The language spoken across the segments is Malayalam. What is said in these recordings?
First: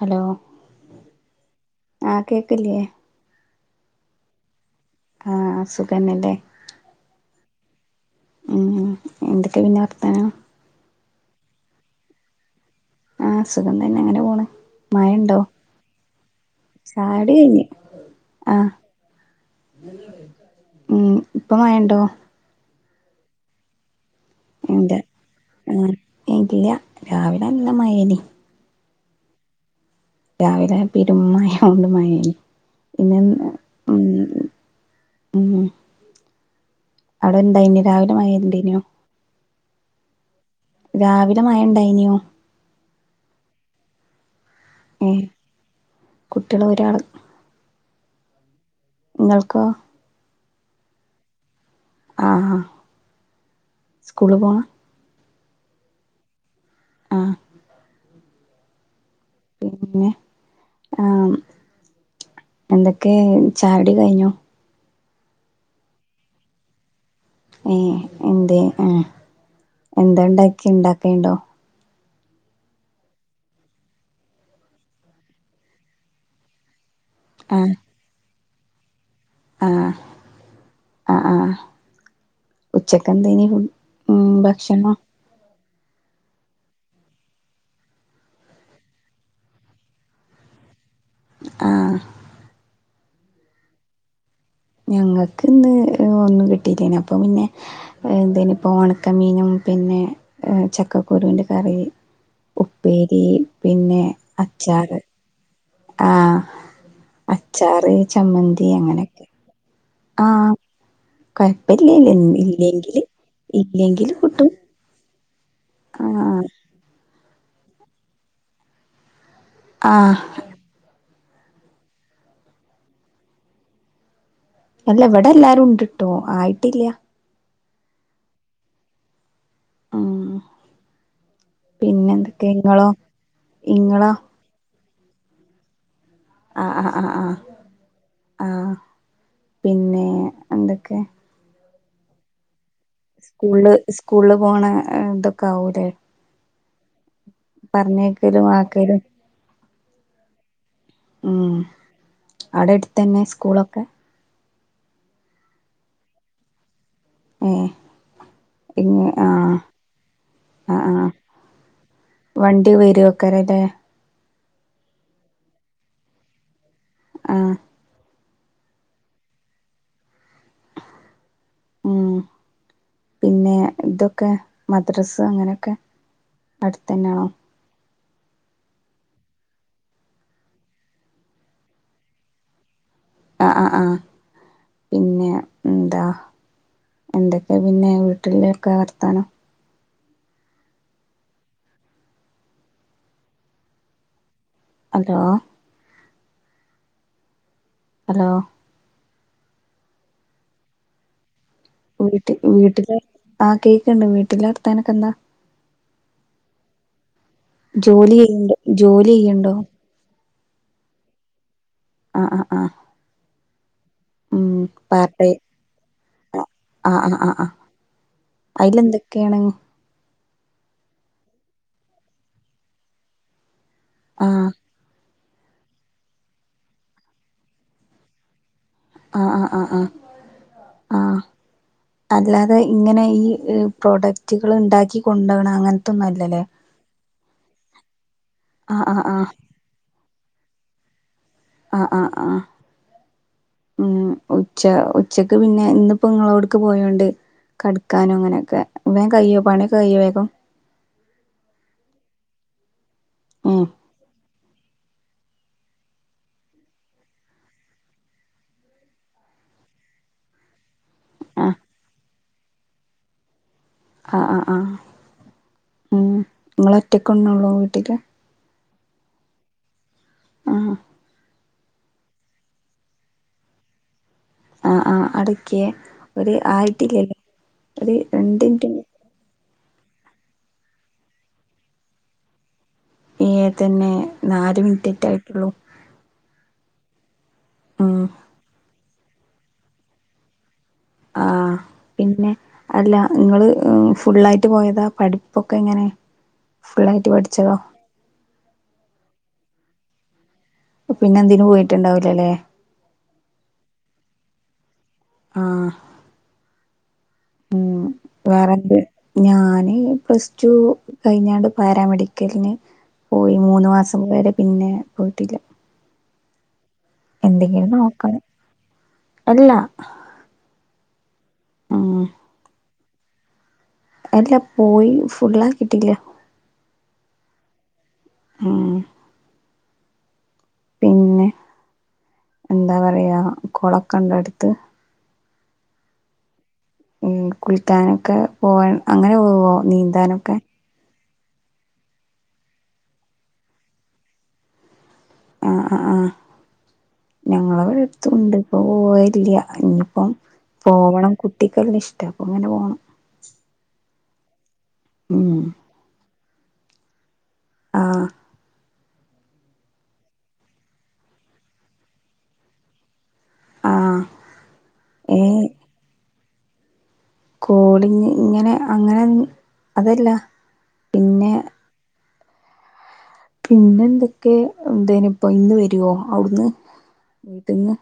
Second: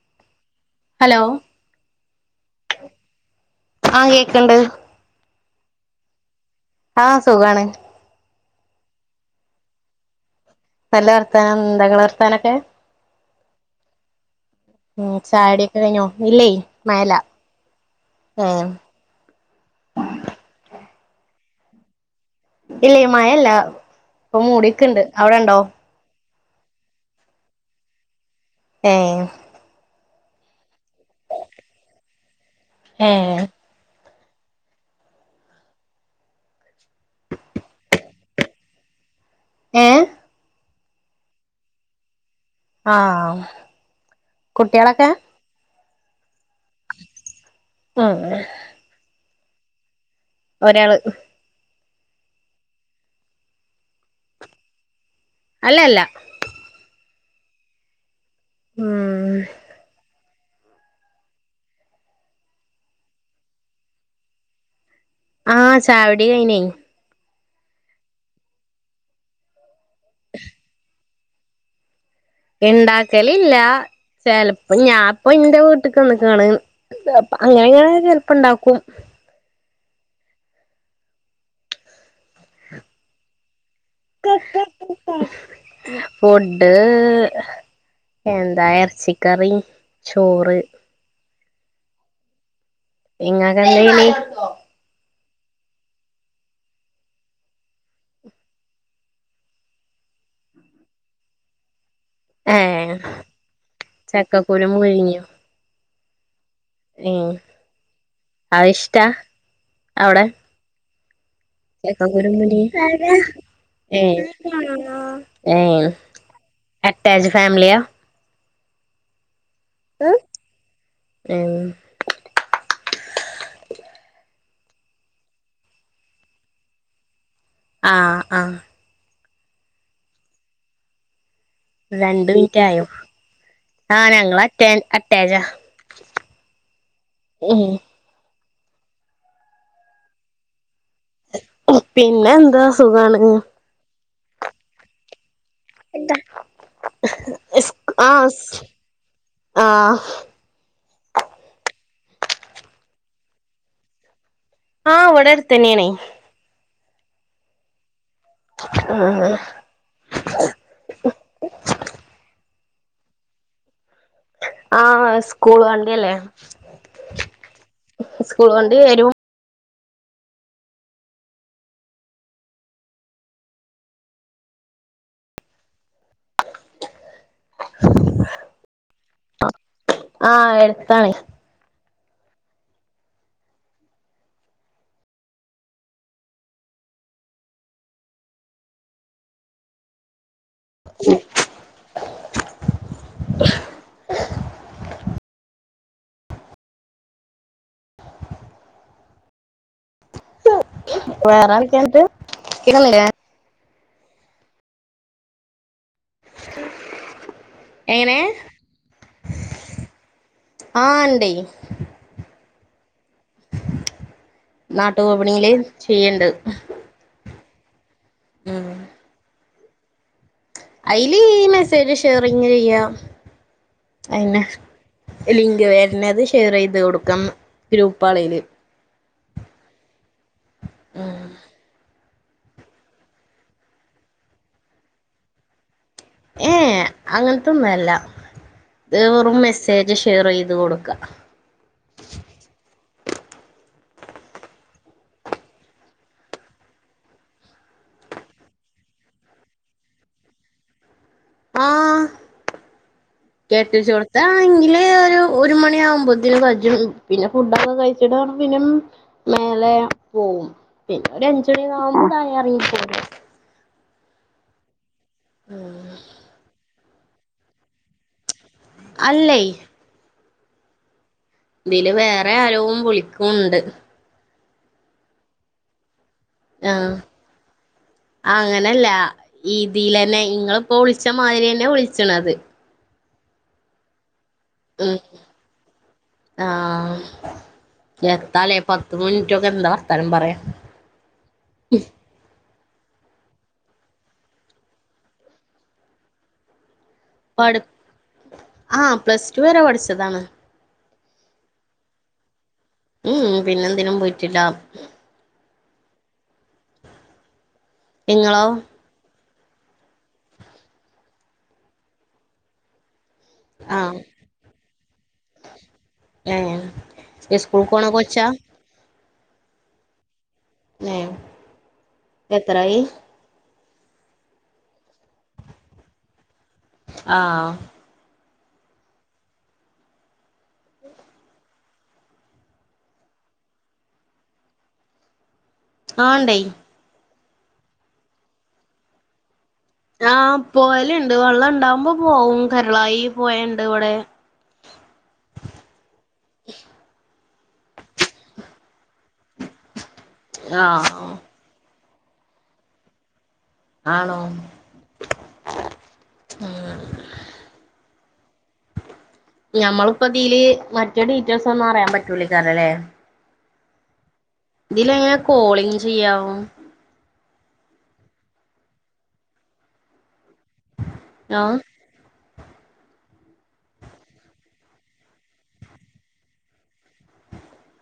ഹലോ ഹലോ ആ കേക്ക്ല്ലേ ആ കേക്ക്ണ്ട് ആ സുഖാന്നല്ലേ ആ സുഖാണ് ഉം എന്തൊക്കെ പിന്നെ വർത്താനം നല്ല വർത്തനം എന്താ ങ്ങളെ വർത്തനൊക്കെ ആ സുഖം തന്നെ അങ്ങനെ പോണ് ഉം മഴണ്ടോ ചായടിയൊക്കെ കഴിഞ്ഞോ ഇല്ലേ മഴ ല്ല ചായുടി കഴിഞ്ഞ് ഏ ആഹ് ഉം ഇപ്പൊ മഴണ്ടോ ഇല്ല മഴല്ല ഇപ്പൊ എന്താ മൂടിക്ക്ണ്ട് അവിടെണ്ടോ ആഹ് ഇല്ല രാവിലെ നല്ല മഴേ നി ഏ രാവിലെ പെരു മഴ കൊണ്ട് മഴേനി പിന്നെ ഏഹ് ഉം ഉം അവിടെ എന്താ ഇനി രാവിലെ മഴണ്ടേനിയോ ഏ രാവിലെ മഴ ഇണ്ടായിനോ ആ കുട്ടിയോളൊക്കെ കുട്ടിയോൾ ഒരാൾ ആ ഇങ്ങൾക്കോ ഒരാള് ആ ആ സ്കൂള് പോണ് അല്ല അല്ല ആ ഉം ആ എന്തൊക്കെ ചായടി കഴിഞ്ഞോ ആ ചായ കുടികഴിഞ്ഞേ ഏ എന്തേ ആ എന്താണ്ടാക്കിയേ ഇണ്ടാക്കേണ്ടോ ഇണ്ടാക്കല് ഇല്ല ചിലപ്പോ ഞാൻപ്പൊ ഇന്റെ വീട്ടക്ക് വന്ന്ക്കാണ് ആ [unintelligible] ചെലപ്പോ ഇണ്ടാക്കും ആ ആ ആഹ ഉച്ചക്കെന്ത ഇനി [unintelligible] [unintelligible] ഫുഡ്‌ എന്താ ഇറച്ചിക്കറി ചോറ്. ആ ഇങ്ങക്ക് എന്തിയിനി ഞങ്ങക്ക് ഇന്ന് ഒന്നും കിട്ടിയില്ലെന്ന് അപ്പോൾ പിന്നെ എന്തേയ്ന് ഇപ്പോ ഉണക്കമീനും പിന്നെ ചക്കക്കുരുന്റെ കറി. ഏ ഉപ്പേരി പിന്നെ ചക്കക്കുരു അച്ചാറ്. മുരിങ്ങിയോ ആ ഏ അച്ചാറ് അത് ചമ്മന്തി ഇഷ്ടാ അങ്ങനെയൊക്കെ. ആ കൊഴപ്പില്ല ചക്കകുരു ഇല്ലെങ്കില് [unintelligible] ഏ ഇല്ലെങ്കില് കിട്ടും ഏ ആ അറ്റാച്ച് ഫാമിലിയ ആ. ഉം അല്ല വടെ എല്ലാരും ഉണ്ടിട്ടോ ആയിട്ടില്ല്യ. ആഹ ആഹ ആ രണ്ട് മിനിറ്റ് ആയോ. ആ ഇങ്ങളോ ഞങ്ങള് അറ്റാന് അറ്റാച ആ് ആ് ആ ആ് ആഹ പിന്നെ [unintelligible] പിന്നെ എന്താ സുഖാണ് സ്കൂള് സ്കൂളില് പോണ എന്തൊ [unintelligible] ആ പറഞ്ഞേക്കലും ആക്കലും ആ ഉം ആടെ അടുത്തന്നെ സ്കൂളൊക്കെ ആഹ് വടെ അടുത്തന്നെണ്. ഏ [unintelligible] ആഹ ആഹ ആഹ് [unintelligible] വരൊക്കാരം ലേ ആഹ സ്കൂൾ വണ്ടില്ലേ. ആഹ സ്കൂൾ വണ്ടി വരും. ഉം പിന്നെ ഇതൊക്കെ മദ്രസ് അങ്ങനെയൊക്കെ അടുത്ത തന്നെയാണോ ആഹ എടുത്തണേ ആ ആ ആ പിന്നെ ന്താ എന്തൊക്കെയ പിന്നെ വീട്ടിലൊക്കെ വർത്താനം. [inaudible] ഹലോ ഹലോ വേറെ ആൾക്കാരുണ്ട് [unintelligible] വീട്ടില് കിടന്നില്ലേ ആ കേക്ക്ണ്ട് വീട്ടില വർത്താനൊക്കെ എന്താ ജോലി എങ്ങനെ ചെയ്യണ്ട ജോലി ചെയ്‌ണ്ടോ ആഹ ഉണ്ടേ ആ ആ ആ ഉം പാർട്ട് ടൈം [unintelligible] ചെയ്യണ്ട് അയിൽ എന്തൊക്കെണ് അതില് ഈ മെസ്സേജ് ഷെയറിങ്ങ് ചെയ്യാം ആ അയന്നെ. ലിങ്ക് വരണത് ഷെയർ ചെയ്ത് കൊടുക്കാം ഗ്രൂപ്പളയില് ആ ആ ആ ആ ആ അല്ലാതെ ഇങ്ങനെ ഈ പ്രോഡക്റ്റുകൾ ഉണ്ടാക്കി കൊണ്ടോണം അങ്ങനത്തൊന്നും അല്ലല്ലേ. അങ്ങനത്തൊന്നുംല്ല ആ ആ ആ വെറും മെസ്സേജ് ഷെയർ ചെയ്ത് കൊടുക്ക ആ ആ ആ ഉം ഉച്ച ഉച്ചക്ക് പിന്നെ ഇന്നപ്പോ നിങ്ങളോടുക്ക് പോയോണ്ട് കട്ക്കാനും അങ്ങനെയൊക്കെ വേകയ്യോ പണി ഒക്കെ കയ്യോ വേഗം ആഹ ഉം കേട്ടിച്ച കൊടുത്താ എങ്കില [inaudible] ഒരു മണി ആകുമ്പോത്തിന് കജും പിന്നെ ഫുഡൊക്കെ കഴിച്ചിട്ട പിന്നെ മേലെ പോവും പിന്നെ ഒരു ആ അഞ്ച മണി ആവുമ്പോ താഴെ എറങ്ങി പോരും ആഹ ആഹ ആഹ ഉം ഇങ്ങള് ഒറ്റക്കന്നള്ളു വീട്ടില് അല്ലയ് ആഹ ഇതില് വേറെ ആരവും വിളിക്കുംണ്ട് ആഹ ആഹ് അടക്കെ ഒരു ആഹ് ആയിട്ടില്ലല്ല ഒരു രണ്ടിൻറ്റ് അങ്ങനല്ല ഇതിലന്നെ ഇങ്ങള് ഇപ്പോ വിളിച്ച മാതിരി അന്നെ വിളിച്ചണത് തന്നെ നാല് മിനിറ്റ്റ്റ ആയിട്ടുള്ളു ആഹ എത്താലേ പത്ത് മിനിറ്റൊക്കെ എന്താ വർത്താനം പറയാ ആഹ പിന്നെ അല്ല നിങ്ങള് ഫുള്ളായിട്ട് പോയതാ പഠിപ്പൊക്കെ എങ്ങനെ ഫുള്ളായിട്ട് പഠിച്ചതോ പഠിപ്പ് ആഹ പ്ലസ് ടു വരെ പഠിച്ചതാണ് പിന്നെ എന്തിനു പോയിട്ടുണ്ടാവില്ലലെ മ്മ് പിന്നെ എന്തിനും പോയിട്ടില്ല ആഹ മ്മ് ഇങ്ങളോ വേറെന്ത് ഞാന് പ്ലസ് ടു കഴിഞ്ഞാണ്ട് പാരാമെഡിക്കലിന് പോയി മൂന്ന് ആഹ് മാസം വരെ പിന്നെ പോയിട്ടില്ല ഏഹ് എന്തെങ്കിലും ഇസ്കൂൾക്ക് പോണ നോക്കണം കൊച്ചാ അല്ലാ ഏഹ് എത്രായി അല്ല പോയി ഫുള്ളാക്കിട്ടില്ല ആ മ്മ് പിന്നെ എന്താ പറയാ കുളം ഒക്കെ ഉണ്ടോ അടുത്ത് ആ ഉണ്ടായി ഈ കുളിക്കാനൊക്കെ പോവാൻ അങ്ങനെ പോവോ നീന്താനൊക്കെ ആഹ് പോവൽ ണ്ട് വെള്ളം ഇണ്ടാവകുമ്പോ പോവും കരളായി പുഴ ണ്ട് ഇവിടെ ആഹ് ആഹ് ആഹ് ഞങ്ങളവിടെ അടുത്തുണ്ട് ഇപ്പൊ പോവലില്ല ഇനിയിപ്പം ആഹ് പോവണം കുട്ടിക്കാലം ഇഷ് ട്ട അപ്പൊ അങ്ങനെ പോകണം ആണോ മ്മ് ആഹ ആഹ ഞമ്മളിപ്പതീല് മറ്റേ ഡീറ്റെയിൽസ് ഒന്നും അറിയാൻ പറ്റൂലേക്കാരം ലേ ആഹ ഇതിലെങ്ങനെ കോളിങ് ചെയ്യാ കോളിങ് ഇങ്ങനെ അങ്ങനെ അതല്ല പിന്നെ ആഹ പിന്നെ എന്തൊക്കെ എന്തേനിപ്പൊ ഇന്ന് വരുവോ അവുട്ന്ന് വീട്ടിന്ന്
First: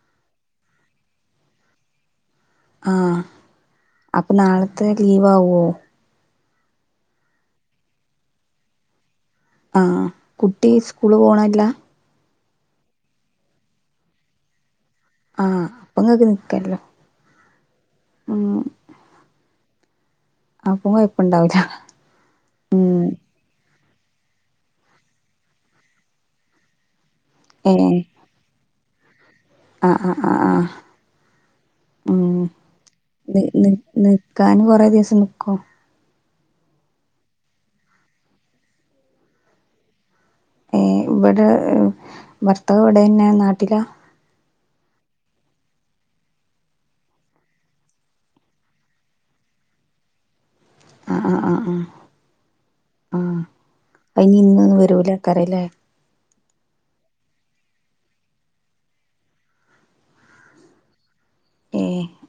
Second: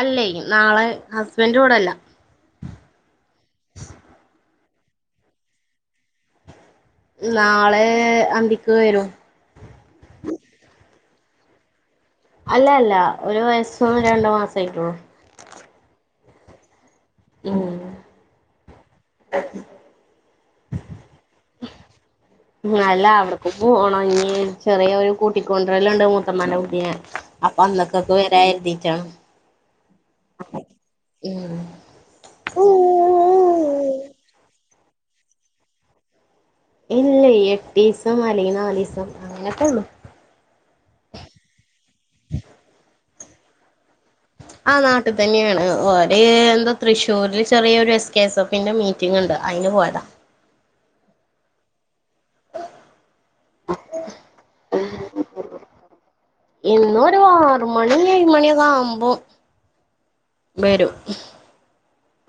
അല്ലയ് നാളെ ഹസ്ബൻഡ് ഇവടെല്ല ആഹ അപ്പൊ നാളത്തെ ലീവ് ആവുവോ നാളെ അന്തിക്ക് വരും ആഹ കുട്ടി സ്കൂളിൽ പോണെല്ല അല്ല അല്ല ഒരു വയസും രണ്ട് മാസവും ആയിട്ടുള്ളൂ ആഹ് അപ്പൊ നിങ്ങൾക്ക് നിക്കാല്ലോ മ്മ് മ്മ് [inaudible] അപ്പൊ കൊഴപ്പണ്ടാവൂല മ്മ് ഉം അല്ല അവിടേക്ക് പോണം ഇനി ചെറിയൊരു കൂട്ടിക്കൊണ്ടു പോരൽ ഇണ്ട് മൂത്തമ്മാന്റെ കുട്ടിയെ അപ്പൊ അന്നക്കേക്ക് വരാന്ന് കരുതീറ്റാണ് ആ ആ അ ആ ഉം മ്മ് നിക്കാന് കുറേ ദിവസം നിക്കോ ഇല്ല എട്ട് ദിവസം അല്ലെങ്കിൽ നാല് ദിവസം അങ്ങനൊക്കെ ഒള്ളു ഏ ഇവിടെ ഭർത്താവ് ഇവിടെന്നെ നാട്ടിലാ ആ നാട്ടിൽ തന്നെയാണ് ഓര് എന്താ തൃശ്ശൂരിൽ ചെറിയൊരു എസ് കെ എസ് എഫി ന്റെ മീറ്റിംഗ് ഉണ്ട് അയിന് പോയതാ ആ ആ ആ ആ ആഹ അയിഞ്ഞി ഇന്നൊന്നും വരൂലെകാരംല്ലേ ഇന്നെരു ആറുമണി ഏഴ് മണി ഒക്കെ ആകുപോ ബരും ഏ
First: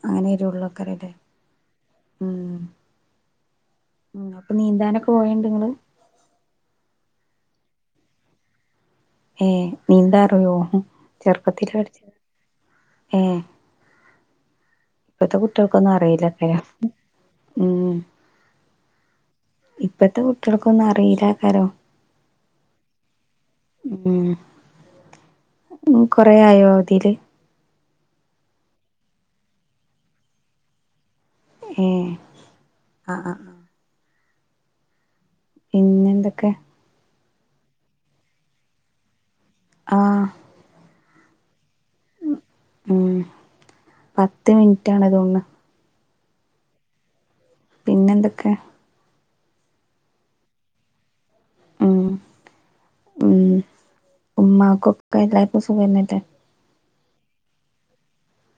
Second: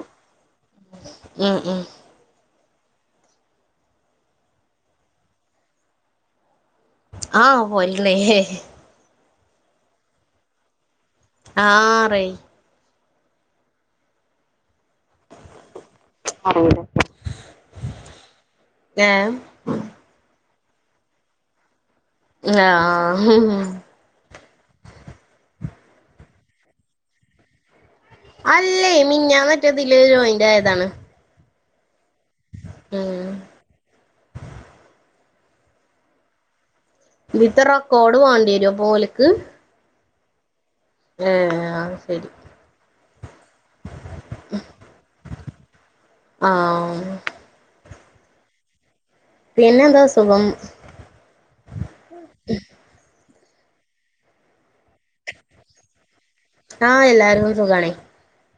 അങ്ങനെ വെരുള്ളൊക്കരല്ലേ ഉം ഉം ഉം ഉ അപ്പൊ നീന്താനൊക്കെ പോവേണ്ടങ്ങള് ആഹ് പോവലണ്ട് ഹേ ഏ നീന്താറിയോ ചെറുപ്പത്തില് പഠിച്ചതാ ആറേ ഏ ഇപ്പത്തെ കുട്ടികൾക്കൊന്നും അറിലലേ ഉം [unintelligible] കുട്ടിയൾക്കൊന്നും അറിയില്ലകാരം ആഹ ഉ കൊറ ആയോ ഇതില് അല്ലേ മിഞ്ഞാൻ മറ്റേതില് ജോയിന്റ ആയതാണ് ഏ അ ഉം ആ പിന്നെന്തൊക്കെ ഇതിത്തെ റെക്കോർഡ് വേണ്ടി വരോ അപോൽക്ക്. ആ ഏ ആ ഉം പത്ത് മിനിറ്റ് ആണ് തോന്നണ് ആഹ പിന്നെന്തൊക്കെ പിന്നെന്താ സുഖം. ഉം ഉമ്മക്കക്കെ എല്ലാർക്കും സുഖനെല്ലെ ആഹ എല്ലാർക്കും സുഖണേ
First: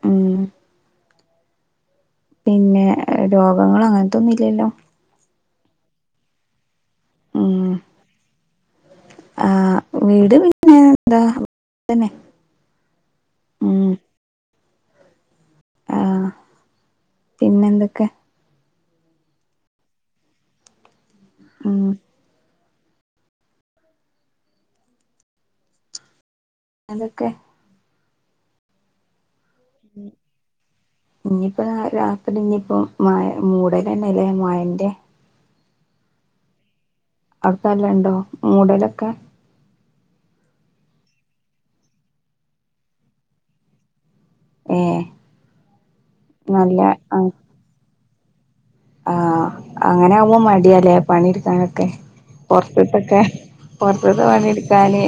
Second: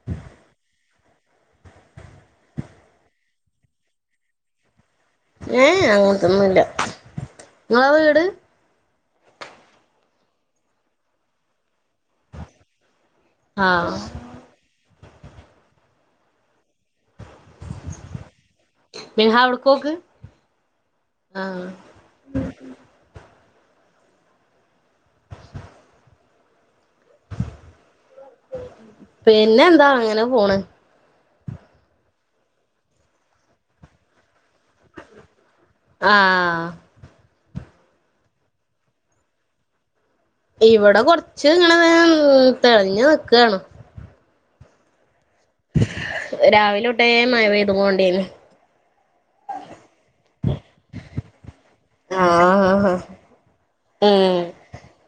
ഉം പിന്നെ രോഗങ്ങള് അങ്ങനത്തൊന്നും ഇല്ലല്ലോ ഏഹ അങ്ങനത്തൊന്നുല്ല ഇങ്ങളെ വീട് ആഹ വീട് പിന്നെ എന്താ ഇവിടെ തന്നെ ആ ഉം ആഹ പിന്നെ എന്തൊക്കെ നിഹാ അവിടുക്കോക്ക് ആ ഉം അതൊക്കെ പിന്നെ എന്താ അങ്ങനെ പോണ് ഇനിയിപ്പോൊ രാത്രി ഇനിയിപ്പ മയ മൂടലന്നെ ല്ലേ മയന്റെ ആഹ്. അടുക്കല്ലണ്ടോ മൂടലൊക്കെ. ഇവിടെ കൊറച്ച് ഇങ്ങനെ തെളിഞ്ഞ നിക്കാണ്. ഏ. നല്ല രാവിലെ ഒട്ടേ മഴപെയ്തോണ്ടണ് ആഹ, അങ്ങനെ ആവുമ്പോ മടിയല്ലേ പണി ഇട്ക്കാനൊക്കെ ആഹ് പൊറത്ത്ട്ടൊക്കെ. പുൊറത്ത്തെ ഉം പണിയെടുക്കാന്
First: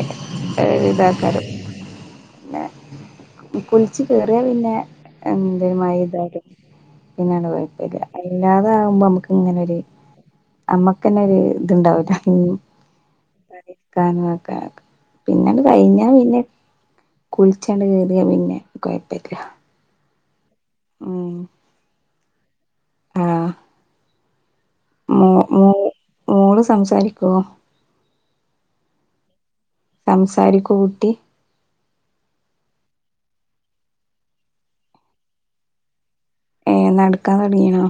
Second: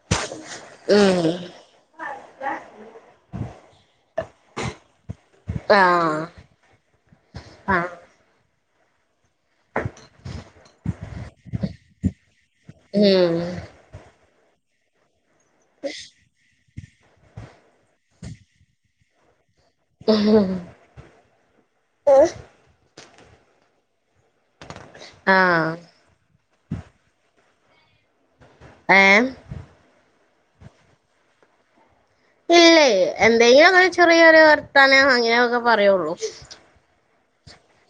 ഉം ഇതാക്കരം പിന്നെ. കുളിച് കേറിയ പിന്നെ എന്ത ആഹ് മഴപെയ്താലും പിന്നെ അണ്ട് ആഹ് കൊയപ്പല്ലാ. ഇല്ലാതെ ആകുമ്പോ നമ്മക്ക് ഇങ്ങനെരു ഞമ്മക്കന്നെ ഒരു ഇത്ണ്ടാവൂല. ഉം [unintelligible] പിന്നണ്ട് കഴിഞ്ഞാ പിന്നെ കുളിച്ചണ്ട് കേറി ന്ന പിന്നെ കുഴപ്പില്ല്യ. ഉം. ഉം. ഏഹ്. ആഹ മോ ആഹ് മോള് മോള് സംസാരിക്കുവോ?? ഏ സംസാരിക്കോ കുട്ടി? ഇല്ലേ, എന്തെങ്കിലും അങ്ങനെ ചെറിയരു വർത്തനോ അങ്ങനെയ ഒക്കെ പറയുള്ളൂ. ഏ നടക്കാൻ തുടങ്ങിനൊ?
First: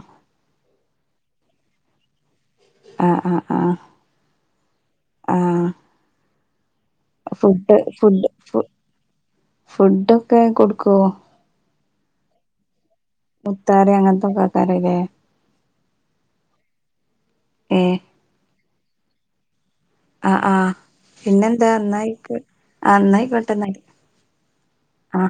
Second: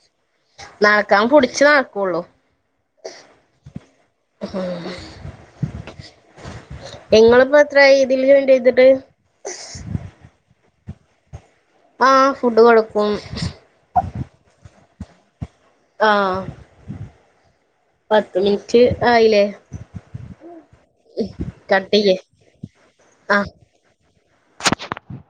നടക്കാന് പുടിച്ച് നടക്കോള്ളു. ആഹ് ആ ആഹ് ആഹ് നിങ്ങളിപ്പോ ഫുഡ് എത്രയായി ഇതിൽ ഫുഡ് ജോയിൻ ഫു ചെയ്തിട്ട് ഫുഡൊക്കെ കൊടുക്കോ? ആഹ് ഫുഡ് കൊടുക്കും. മുത്താറി അങ്ങൻതൊക്കെ ആക്കാറില്ലെ? ആഹ് ഏഹ് പത്ത് മിനിറ്റ് ആയിലെ? ആ ആഹ് പിന്നെന്താ കട്ട് ന്നാ ചെയ്യ് ആയ്കോ ന്നാ ആഹ് ആയ്കോട്ടെ ന്നാല്. ആ